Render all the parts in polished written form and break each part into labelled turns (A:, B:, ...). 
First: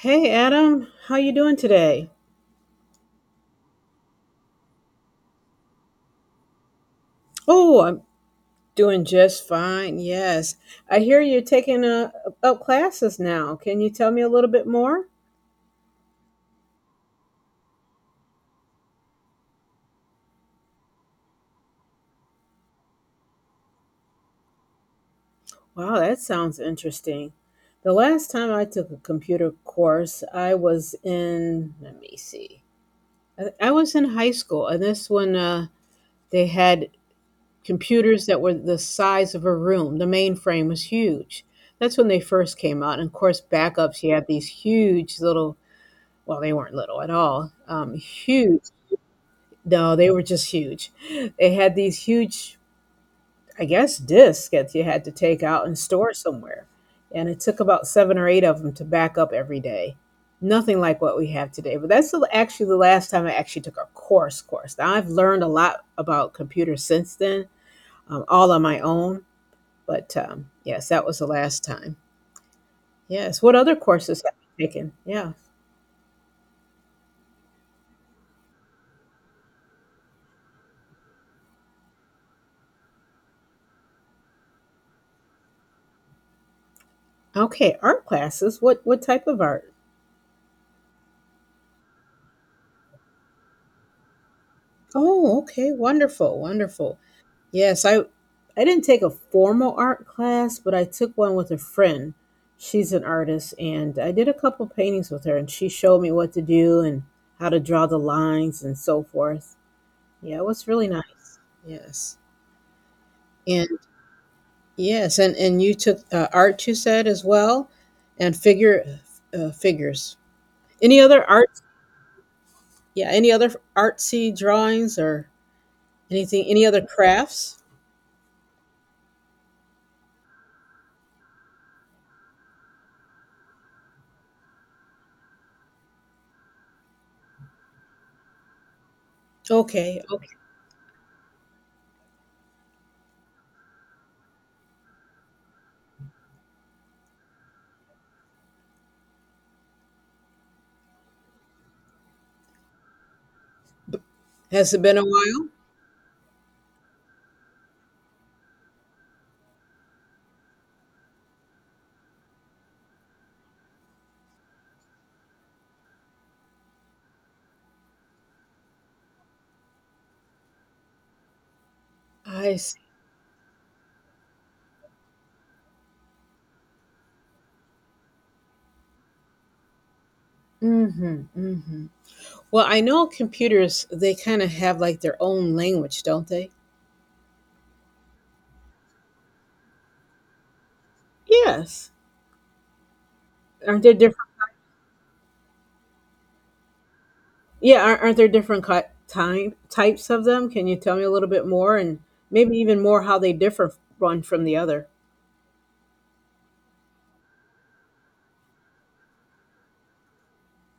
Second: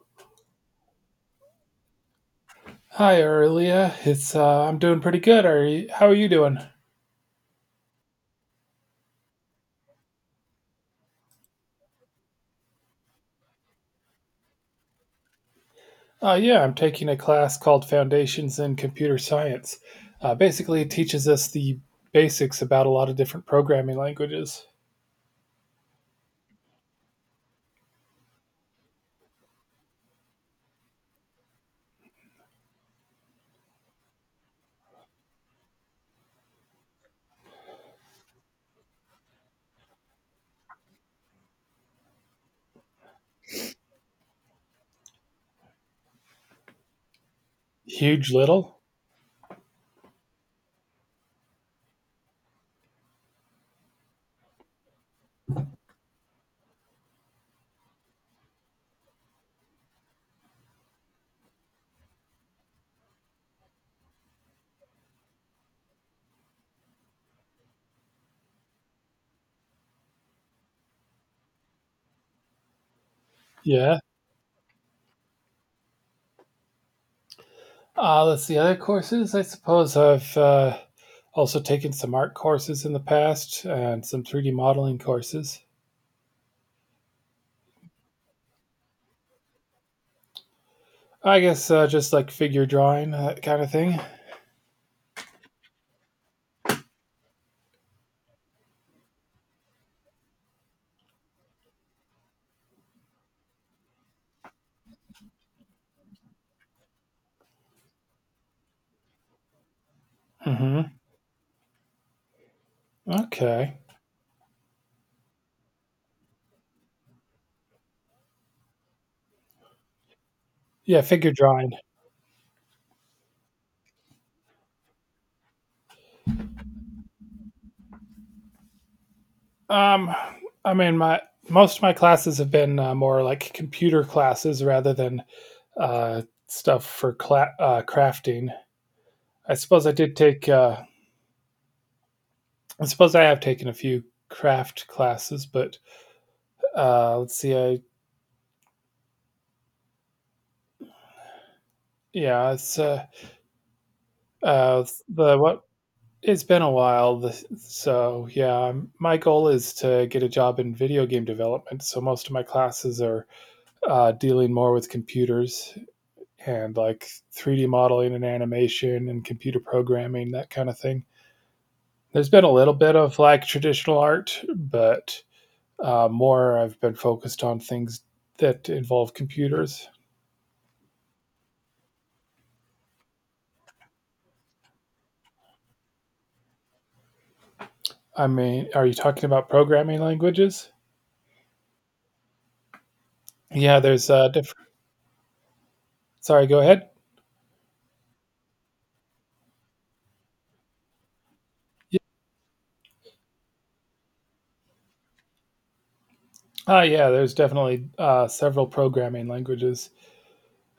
A: Hey Adam, how you doing today?
B: Hi, Aurelia. It's I'm doing pretty good. How are you doing?
A: Oh, I'm doing just fine. Yes. I hear you're taking up classes now. Can you tell me a little bit more?
B: Yeah, I'm taking a class called Foundations in Computer Science. Basically, it teaches us the basics about a lot of different programming languages.
A: Wow, that sounds interesting. The last time I took a computer course, I was in, let me see. I was in high school, and this one they had computers that were the size of a room. The mainframe was huge. That's when they first came out. And of course, backups, you had these huge little, well, they weren't little at all. Um,
B: Huge
A: huge.
B: little,
A: No, they were just huge. They had these huge, I guess, discs that you had to take out and store somewhere. And it took about seven or eight of them to back up every day. Nothing like what we have today. But actually the last time I actually took a course. Now I've learned a lot about computers since then, all on my own. But yes, that was the last time. Yes. What other
B: yeah.
A: courses have you taken? Yeah.
B: Let's see other courses. I suppose I've also taken some art courses in the past and some 3D modeling courses.
A: Okay. Art classes. What type of art?
B: I guess just like figure drawing, that kind of thing.
A: Oh, okay. Wonderful. Wonderful. Yes, I didn't take a formal art class, but I took one with a friend. She's an artist and I did a couple paintings with her and she showed me what to do and how to draw the lines and so forth. Yeah, it was really
B: Hmm.
A: nice. Yes. And
B: Okay.
A: yes, and you took art you said as well and figure figures. Any
B: Yeah,
A: other
B: figure
A: art?
B: drawing.
A: Yeah, any other artsy drawings or anything, any other crafts?
B: Um, I mean, my most of my classes have been more like computer classes rather than uh, stuff for crafting. I suppose I
A: Okay,
B: did
A: okay.
B: take. I suppose I have taken a few craft classes, but let's see. I Yeah, it's
A: Has it been a
B: the
A: while?
B: what. It's been a while, so yeah. My goal is to get a job in video game development. So most of my classes are dealing more with computers and like 3D modeling and animation and computer programming, that kind of thing. There's been a
A: I
B: little
A: see.
B: bit of like traditional art, but more I've been focused on things that involve computers.
A: Mm-hmm. Mm-hmm. Well, I know computers, they kind of have like their own language, don't they?
B: I mean, are you talking about programming languages?
A: Yes.
B: Yeah,
A: Aren't there
B: there's
A: different?
B: different. Sorry, go ahead.
A: Yeah, aren't there different time types of them? Can you tell me a little bit more, and maybe even more how they differ one from the other?
B: Yeah, there's definitely several programming languages.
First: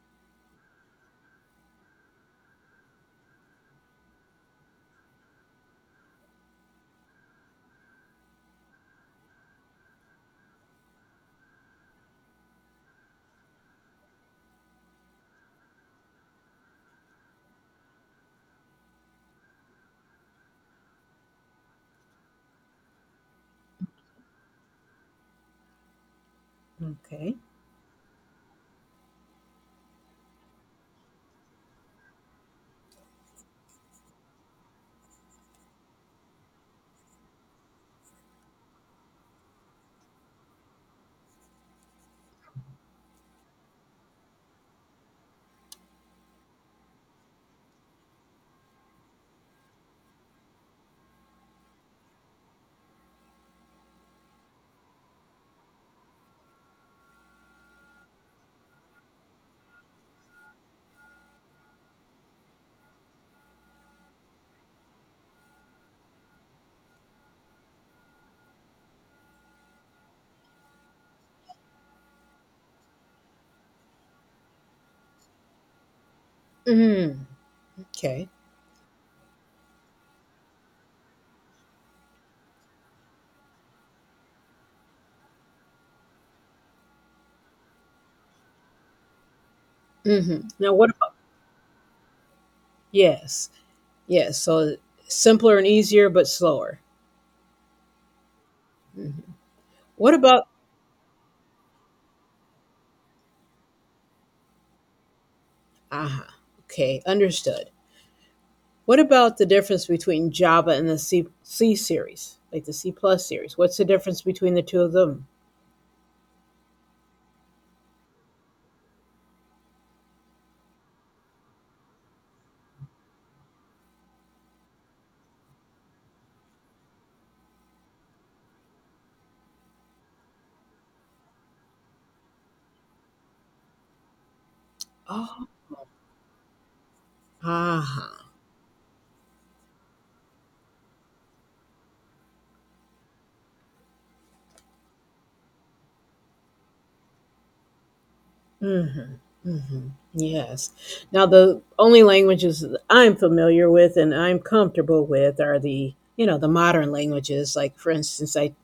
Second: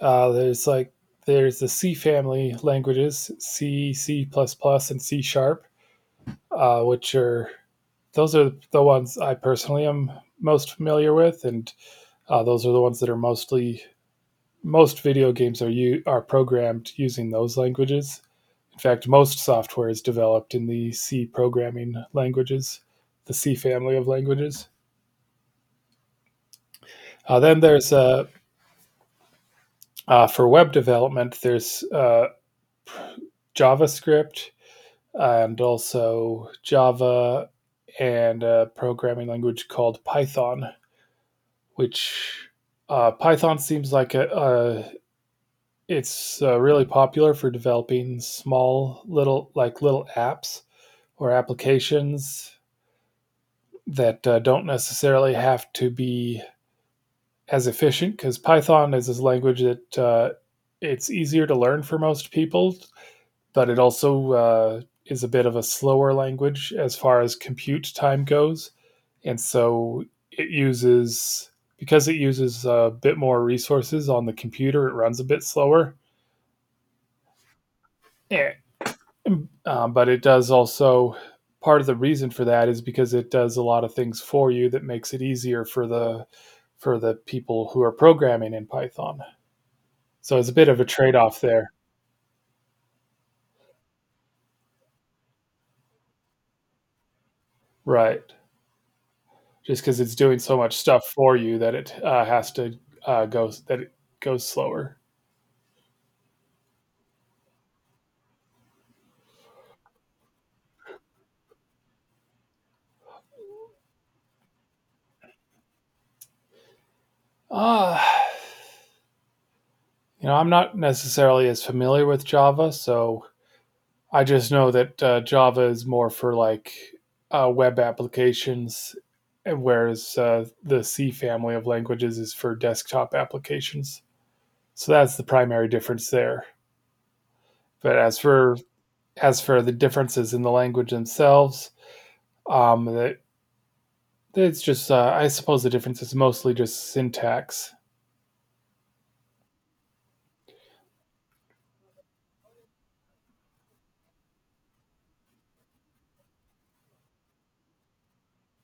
B: Uh, there's like there's the C family languages, C, C++, and C sharp. Which are Those are the ones I personally am most familiar with, and those are the ones that are most video games are programmed using those languages. In fact, most software is developed in the C programming languages, the C family of languages.
A: Okay.
B: Then there's for web development, there's JavaScript and also Java and a programming language called Python, which Python seems like a, it's really popular for developing small little apps or applications that don't necessarily have to be as efficient, because Python is this language that it's easier to learn for most people, but it also is a bit of a slower language as far as compute time goes. And so it uses because it uses a bit more resources on the computer, it runs a bit slower.
A: Mm, okay.
B: But it does also, part of the reason for that is because it does a lot of things for you that makes it easier for the people who are programming in Python, so it's a bit
A: Now,
B: of a
A: what about?
B: trade-off there.
A: Yes. Yes. So simpler and easier, but slower.
B: Right. Just because
A: What
B: it's doing
A: about?
B: so much stuff for you that it has to go that it goes slower.
A: Ah, okay. Understood. What about the difference between Java and the C series, like the C plus series? What's the difference between the two of them?
B: uh, you know, I'm not necessarily as familiar with Java, so I just know that Java is more for web applications, whereas the C family of languages is for desktop applications. So that's the
A: Oh,
B: primary difference there. But
A: aha.
B: as for the differences in the language themselves, that it's just I suppose the difference is mostly just syntax.
A: Mhm. Mhm. Yes. Now the only languages that I'm familiar with and I'm comfortable with are the, you know, the modern languages. Like for instance, I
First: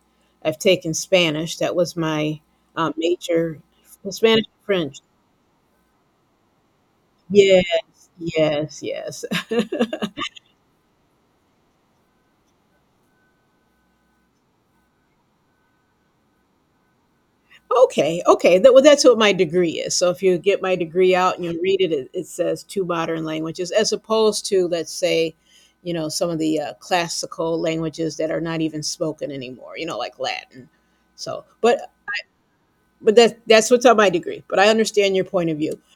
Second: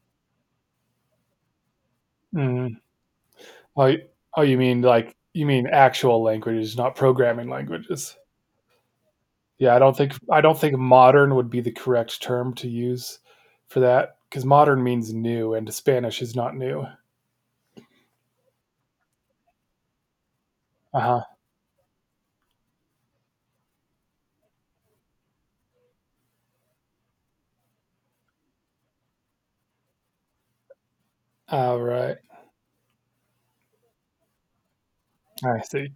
A: I've taken Spanish. That was my
B: Mm.
A: major,
B: Oh, oh,
A: Spanish
B: you
A: and
B: mean
A: French.
B: like you mean actual languages, not programming
A: Yes,
B: languages?
A: yes, yes.
B: Yeah, I don't think modern would be the correct term to use for that, because modern means new, and Spanish is not new.
A: Okay, okay. That, well, that's what my degree is. So if you get my
B: Uh
A: degree
B: huh.
A: out and you read it, it says two modern languages, as opposed to, let's say, you know, some of the classical languages that are not even spoken anymore. You know, like Latin. So,
B: All
A: but
B: right.
A: but that that's what's on my degree. But I understand your point of
B: I
A: view.
B: see.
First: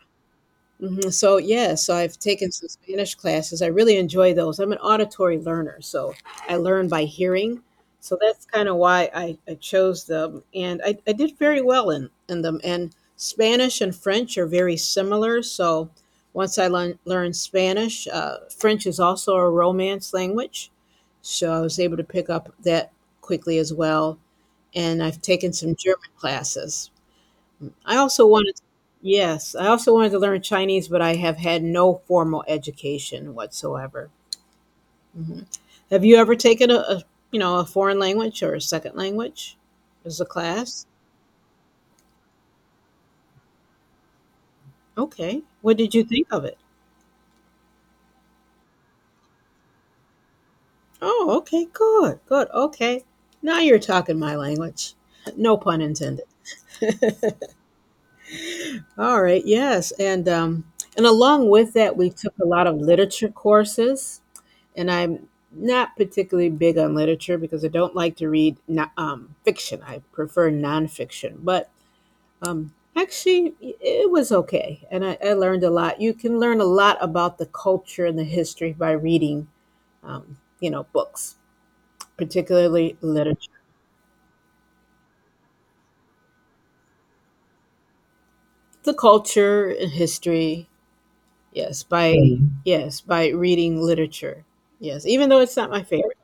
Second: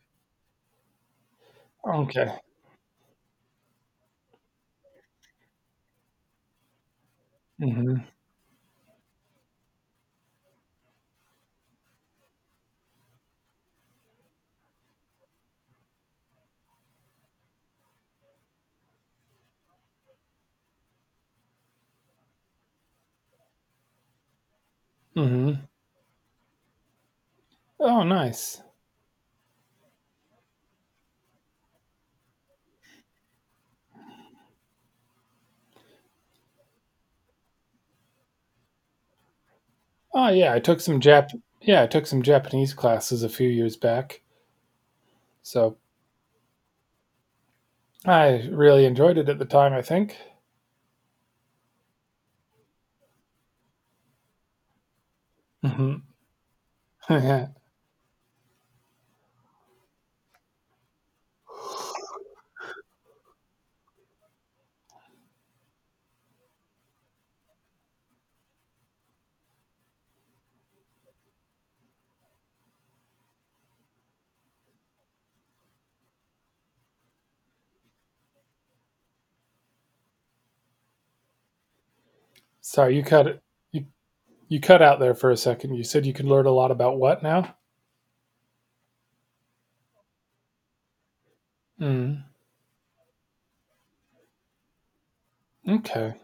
A: Mhm, so, yeah, so I've
B: Okay.
A: taken some Spanish classes, I really enjoy those, I'm an auditory learner, so I learn by hearing,
B: Hmm.
A: so that's kinda why I chose them, and I did very well in them, and Spanish and French are very similar, so once I learned Spanish, French is also a Romance language, so I was able to pick up that quickly as well, and I've taken
B: Hmm.
A: some German classes. I
B: Oh,
A: also wanted,
B: nice.
A: yes, I also wanted to learn Chinese, but I have had no formal education whatsoever. Have you ever taken a, you know, a foreign language or a second language as a
B: Oh, yeah. I took
A: class?
B: some Jap. Yeah, I took some Japanese classes a few years back,
A: Okay. What
B: so
A: did you think of it?
B: I really enjoyed it at the time, I think.
A: Oh, okay, good, good. Okay. Now you're talking my language. No pun
B: Hmm.
A: intended.
B: Yeah.
A: All right, yes. And along with that we took a lot of literature courses and I'm not particularly big on literature because I don't like to read fiction. I prefer nonfiction, but actually, it was okay, and I learned a lot. You can learn a lot about the culture and the history by reading, you know, books,
B: Sorry,
A: particularly
B: you cut it.
A: literature,
B: You you cut out there for a second. You said you could learn a lot about what now?
A: the culture and history. Yes, by
B: Mm.
A: Yes, by reading literature. Yes, even though it's not my
B: Okay.
A: favorite.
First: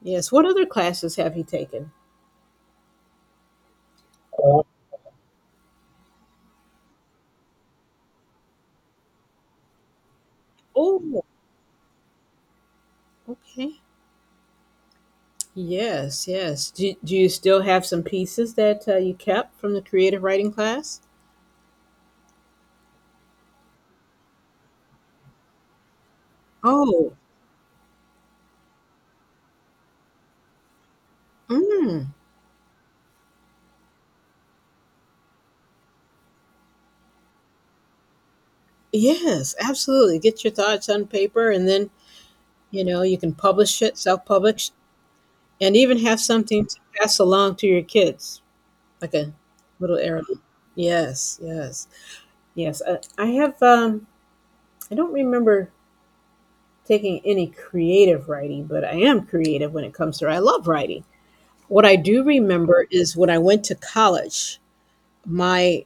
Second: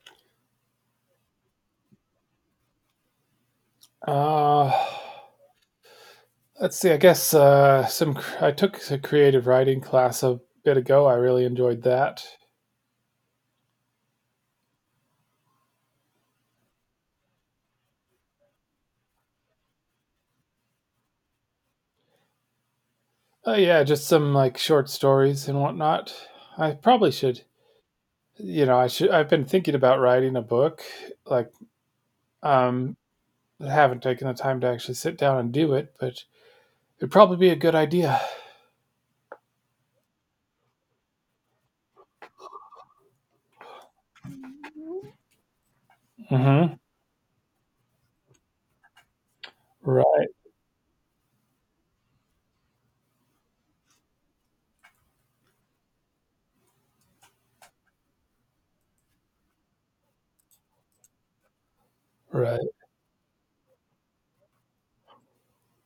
A: Yes, what other classes have you taken? Oh,
B: Uh Let's see. I guess some. I took a creative writing class a bit ago. I really enjoyed that.
A: okay. Yes, yes. Do you still have some pieces that you kept from the creative writing class?
B: Yeah, just some like short stories and whatnot. I probably
A: Oh,
B: should. You know, I should. I've been thinking about writing a book. Like,
A: mm,
B: um, I haven't taken the time to actually sit down and do it, but it'd probably be a good idea.
A: yes, absolutely. Get your thoughts on paper and then, you know, you can publish it, self publish, and even have something
B: Mm-hmm.
A: to pass along to your kids, like a little
B: Right.
A: heirloom. Yes, yes, yes. I have, I don't remember taking any creative writing, but I am creative when it comes to, I love writing. What I do
B: Right.
A: remember is when I went to college, my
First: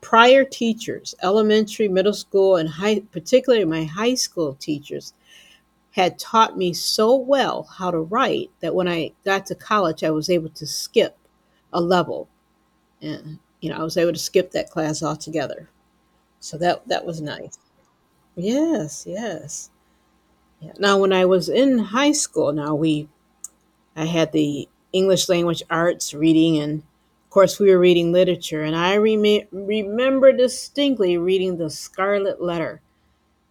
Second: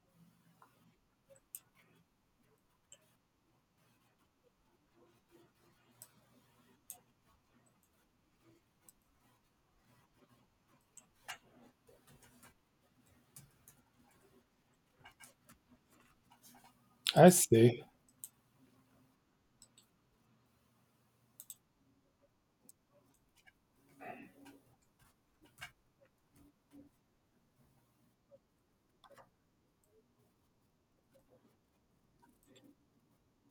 A: prior teachers, elementary, middle school, and high, particularly my high school teachers, had taught me so well how to write that when I got to college, I was able to skip a level, and you know, I was able to skip that class altogether. So that was
B: I
A: nice.
B: see.
A: Yes, yes. Yeah. Now, when I was in high school, now we I had the English language arts reading, and of course, we were reading literature. And I remember distinctly reading The Scarlet Letter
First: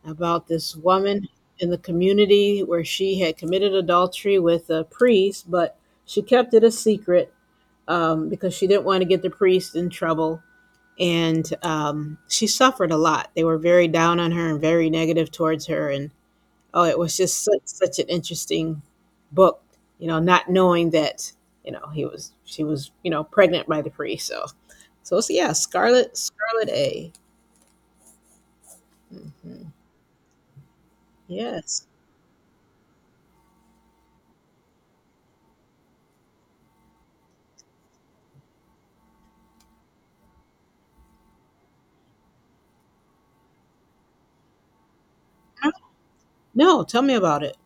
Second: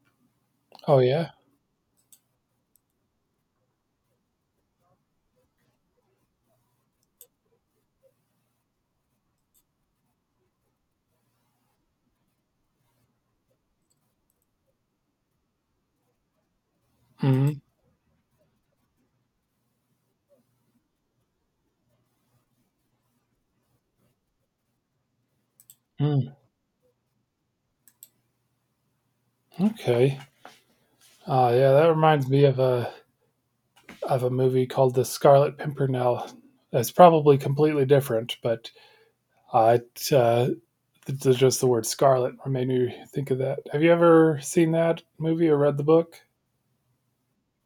A: about this
B: Oh
A: woman
B: yeah.
A: in the community where she had committed adultery with a priest, but she kept it a secret because she didn't want to get the priest in trouble. And she suffered a lot. They were very down on her and very negative towards her. And oh, it was just
B: Mm-hmm.
A: such an interesting book, you know, not knowing that, you know, he was she was, you know, pregnant by the priest. So it's yeah, Scarlet
B: Mm.
A: A. Mhm.
B: Okay. Oh yeah.
A: Yes.
B: That reminds me of a movie called The Scarlet Pimpernel. It's probably completely different, but uh, it, uh, just the word scarlet made me think of that. Have you ever seen that movie or
A: Huh?
B: read the book?
A: No, tell me about it.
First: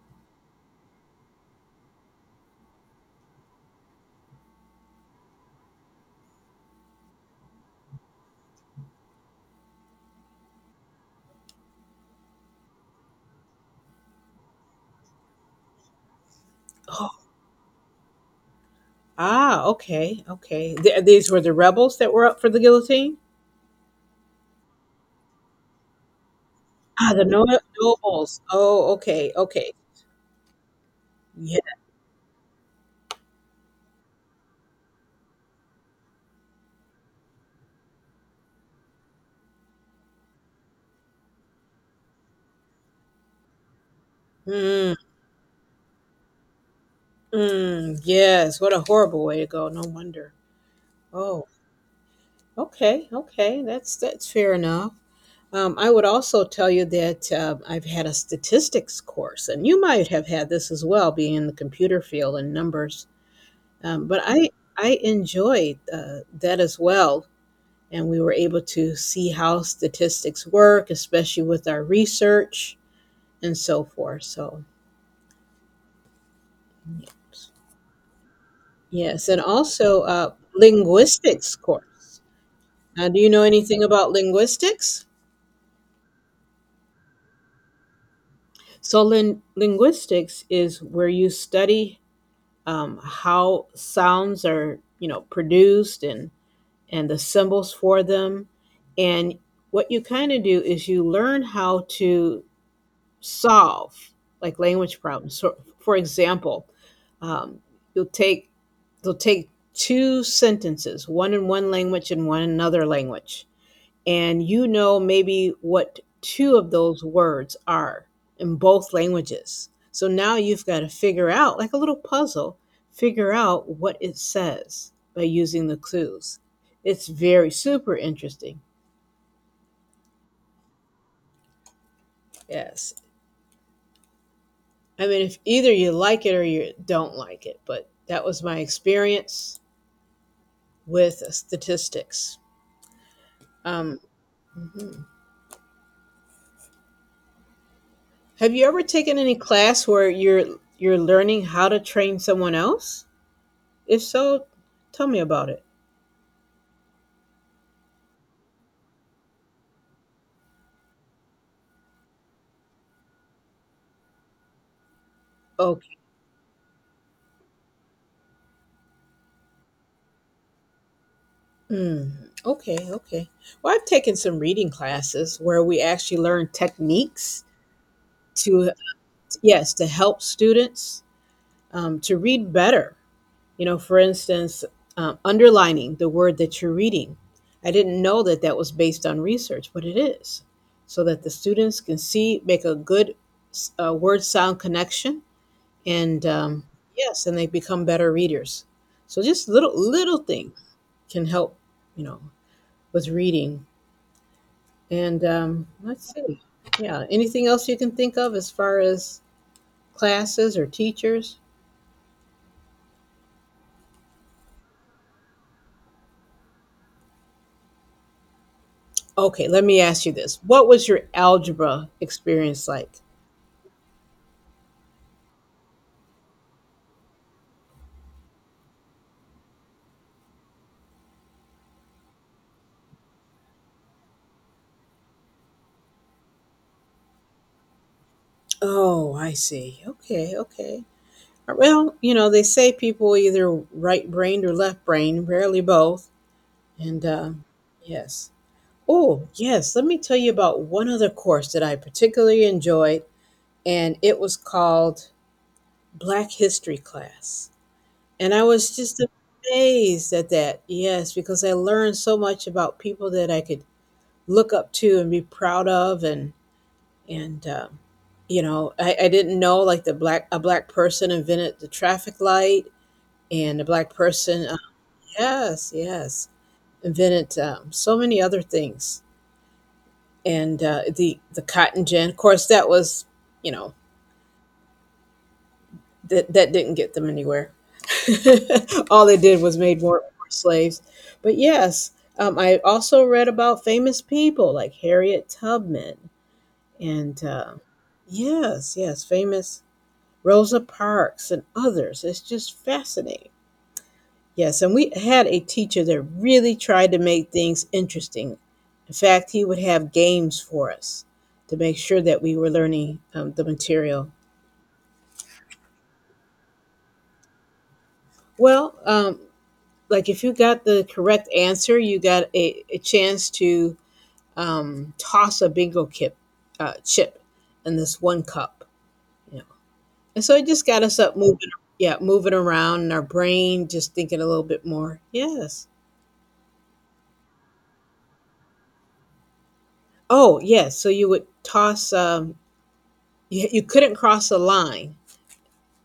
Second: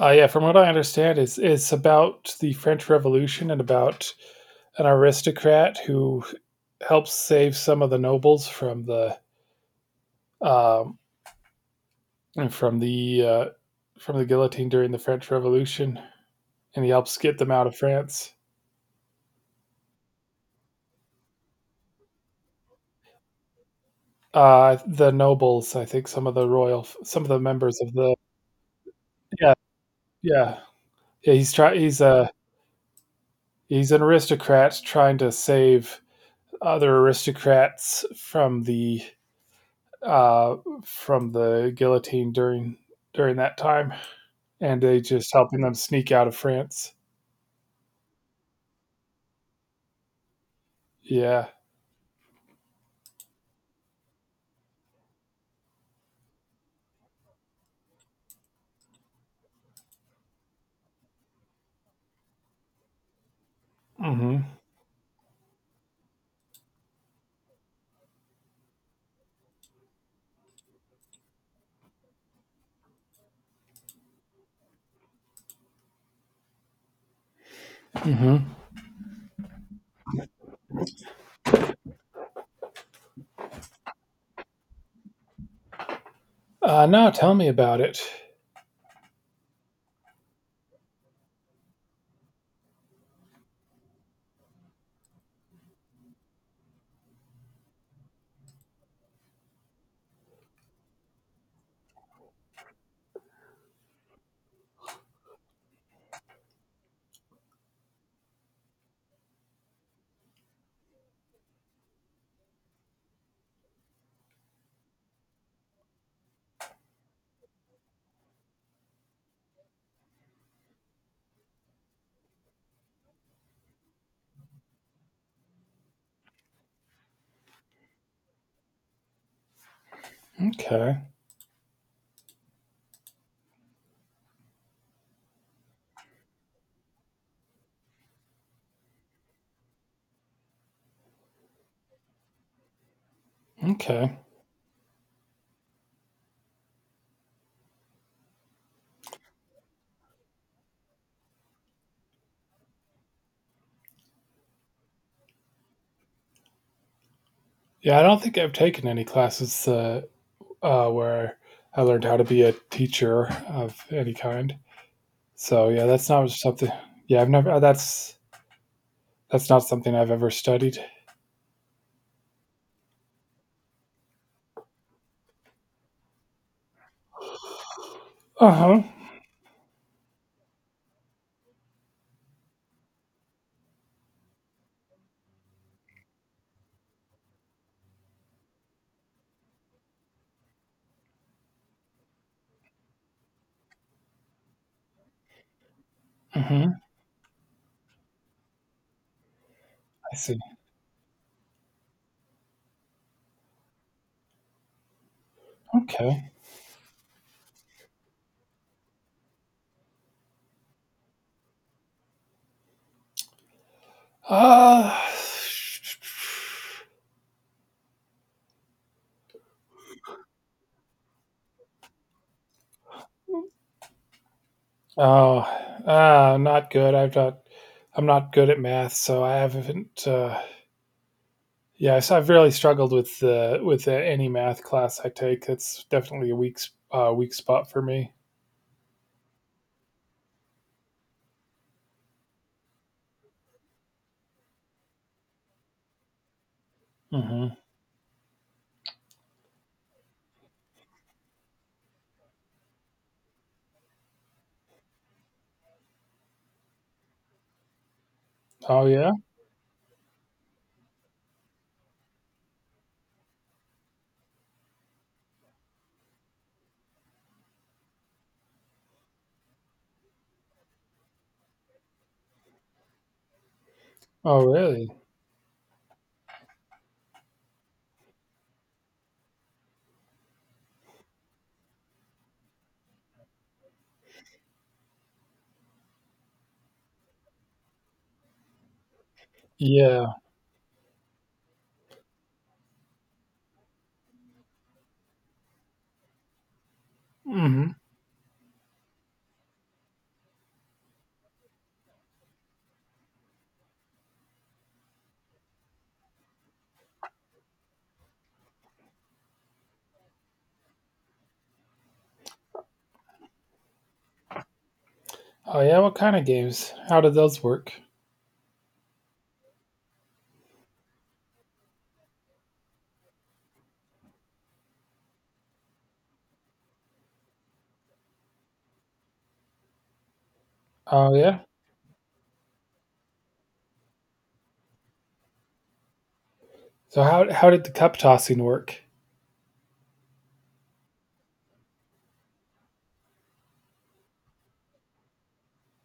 B: Yeah, from what I understand, it's about the French Revolution and about an aristocrat who helps save some of the nobles from the um, from the from the guillotine during the French Revolution, and he
A: Oh,
B: helps get them out of France.
A: ah, okay, okay. These were the rebels that were up for the guillotine.
B: The nobles, I think, some of the royal,
A: Ah,
B: some
A: the
B: of the
A: no-
B: members of the,
A: nobles. Oh, okay,
B: yeah,
A: okay.
B: yeah, yeah.
A: Yeah.
B: He's an aristocrat trying to save other aristocrats uh from the guillotine during that time, and
A: Mm,
B: they just helping them sneak out of France.
A: mm, yes. What a horrible way to go. No wonder. Oh,
B: Yeah.
A: okay, okay. That's fair enough. I would also tell you that I've had a statistics course, and you might have had this as well, being in the computer field and numbers. But
B: Mm-hmm.
A: I enjoyed that as well, and we were able to see how statistics work, especially with our research and so forth. So
B: Mm-hmm.
A: yes, and also linguistics course. Do you know anything about linguistics?
B: No, tell me about it.
A: So, linguistics is where you study how sounds are, you know, produced and the symbols for them and what you kind of do is you learn how to solve like language problems, so for example, um, you'll take you'll take two sentences, one in one language and one in another language, and you know maybe what two of those words are in both languages. So now you've got to figure out, like a little puzzle, figure out what it says by using the clues. It's very super interesting.
B: Okay.
A: Yes. I mean, if either you like it or you don't like it, but that was my experience with statistics. Um,
B: Okay.
A: mhm. Have you ever taken any class where you're learning how to train someone else? If so, tell me about it.
B: Yeah, I don't think I've taken any classes where I learned how to be a teacher of any kind. So yeah,
A: Okay.
B: that's not something. Yeah, I've never. That's not something I've ever studied.
A: Mm, okay. Okay. Well, I've taken some reading classes where we actually learn techniques
B: Uh
A: to,
B: huh.
A: yes, to help students to read better. You know, for instance, underlining the word that you're reading. I didn't know that was based on research, but it is, so that the students can see, make a good word sound connection, and
B: Mm-hmm.
A: yes, and they become better readers. So just little
B: I
A: little
B: see.
A: things can help, you know, with reading. And let's
B: Okay.
A: see. Yeah. Anything else you can think of as far as classes or teachers?
B: Uh
A: Okay, let me ask you this. What was your algebra experience like?
B: oh. Not good. I've not. I'm not good at math, so I haven't. Yeah, so I've really struggled with the with any math class I take. That's definitely a weak spot for me.
A: Oh, I see. Okay, okay. Well, you know, they say people either right brained or left brained, rarely both. And
B: Hmm.
A: yes. Oh, yes. Let me tell you about one other course that I particularly enjoyed, and it was called Black History Class. And I was
B: Oh
A: just
B: yeah.
A: amazed at that. Yes, because I learned so much about people that I could look up to and be proud of, and you know, I didn't know like the black a black person invented the traffic light and a black
B: Oh
A: person
B: really?
A: yes, yes, invented so many other things. And the cotton gin, of course that was, you know, that didn't get them anywhere. All it did was made
B: Yeah.
A: more slaves. But yes, I also read about famous people like Harriet Tubman and
B: Hmm.
A: yes, yes, famous Rosa Parks and others. It's just fascinating. Yes, and we had a teacher that really tried to make things interesting. In fact, he would have games for us to make sure that we were learning the material.
B: Oh yeah, what kind of games? How did those work?
A: Well, like if you got the correct answer, you got a chance to toss a chip in this one cup. You know, and so it just got us
B: Oh
A: up
B: yeah.
A: moving. Yeah, moving around in our brain, just thinking a little bit more. Yes.
B: So how did the cup tossing work?
A: Oh, yes. So you would toss. You you couldn't cross a line,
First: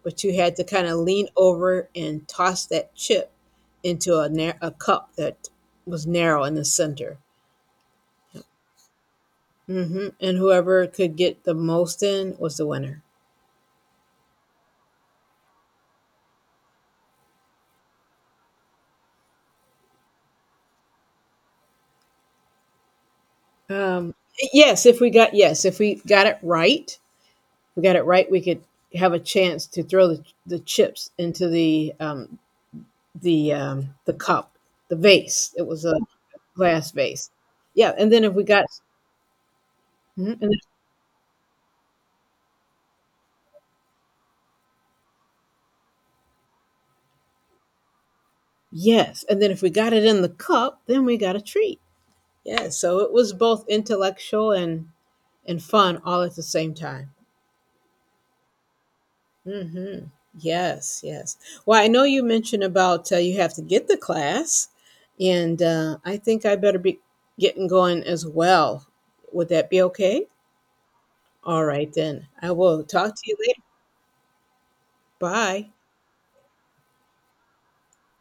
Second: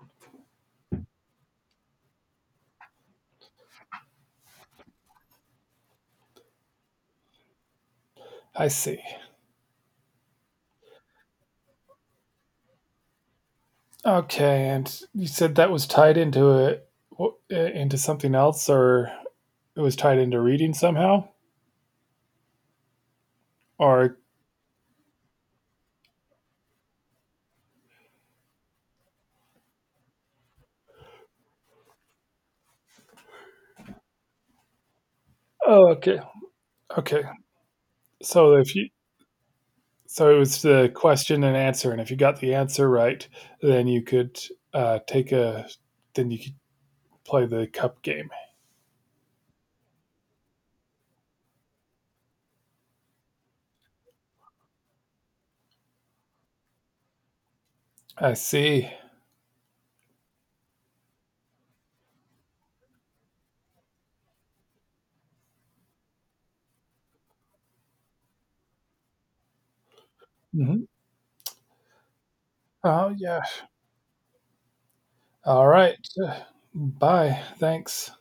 A: but you had to kind of lean over and toss that chip into a a cup that was narrow in the center.
B: I see.
A: Mhm, and whoever could get the most in was the winner.
B: Okay, and you said that was tied into into something else, or it was tied into reading somehow,
A: Um,
B: or
A: yes, if we got yes, if we got it right, we could have a chance to throw the chips into the the cup, the vase. It was
B: oh
A: a
B: okay,
A: glass
B: okay.
A: vase. Yeah, and then if we
B: So
A: got
B: if you
A: mhm,
B: so
A: and
B: it
A: then
B: was the question and answer, and if you got the answer right, then you could take a then you could play the cup game.
A: yes, and then if we got it in the cup, then we got a treat. Yeah, so it was both intellectual and fun all at the same time.
B: I see.
A: Mhm. Yes, yes. Well, I know you mentioned about, you have to get the class, and, I think I better be getting going as well. Would that be okay?
B: Hmm.
A: All right then. I will
B: Oh
A: talk to you
B: yeah.
A: later.
B: All
A: Bye.
B: right. Bye. Thanks.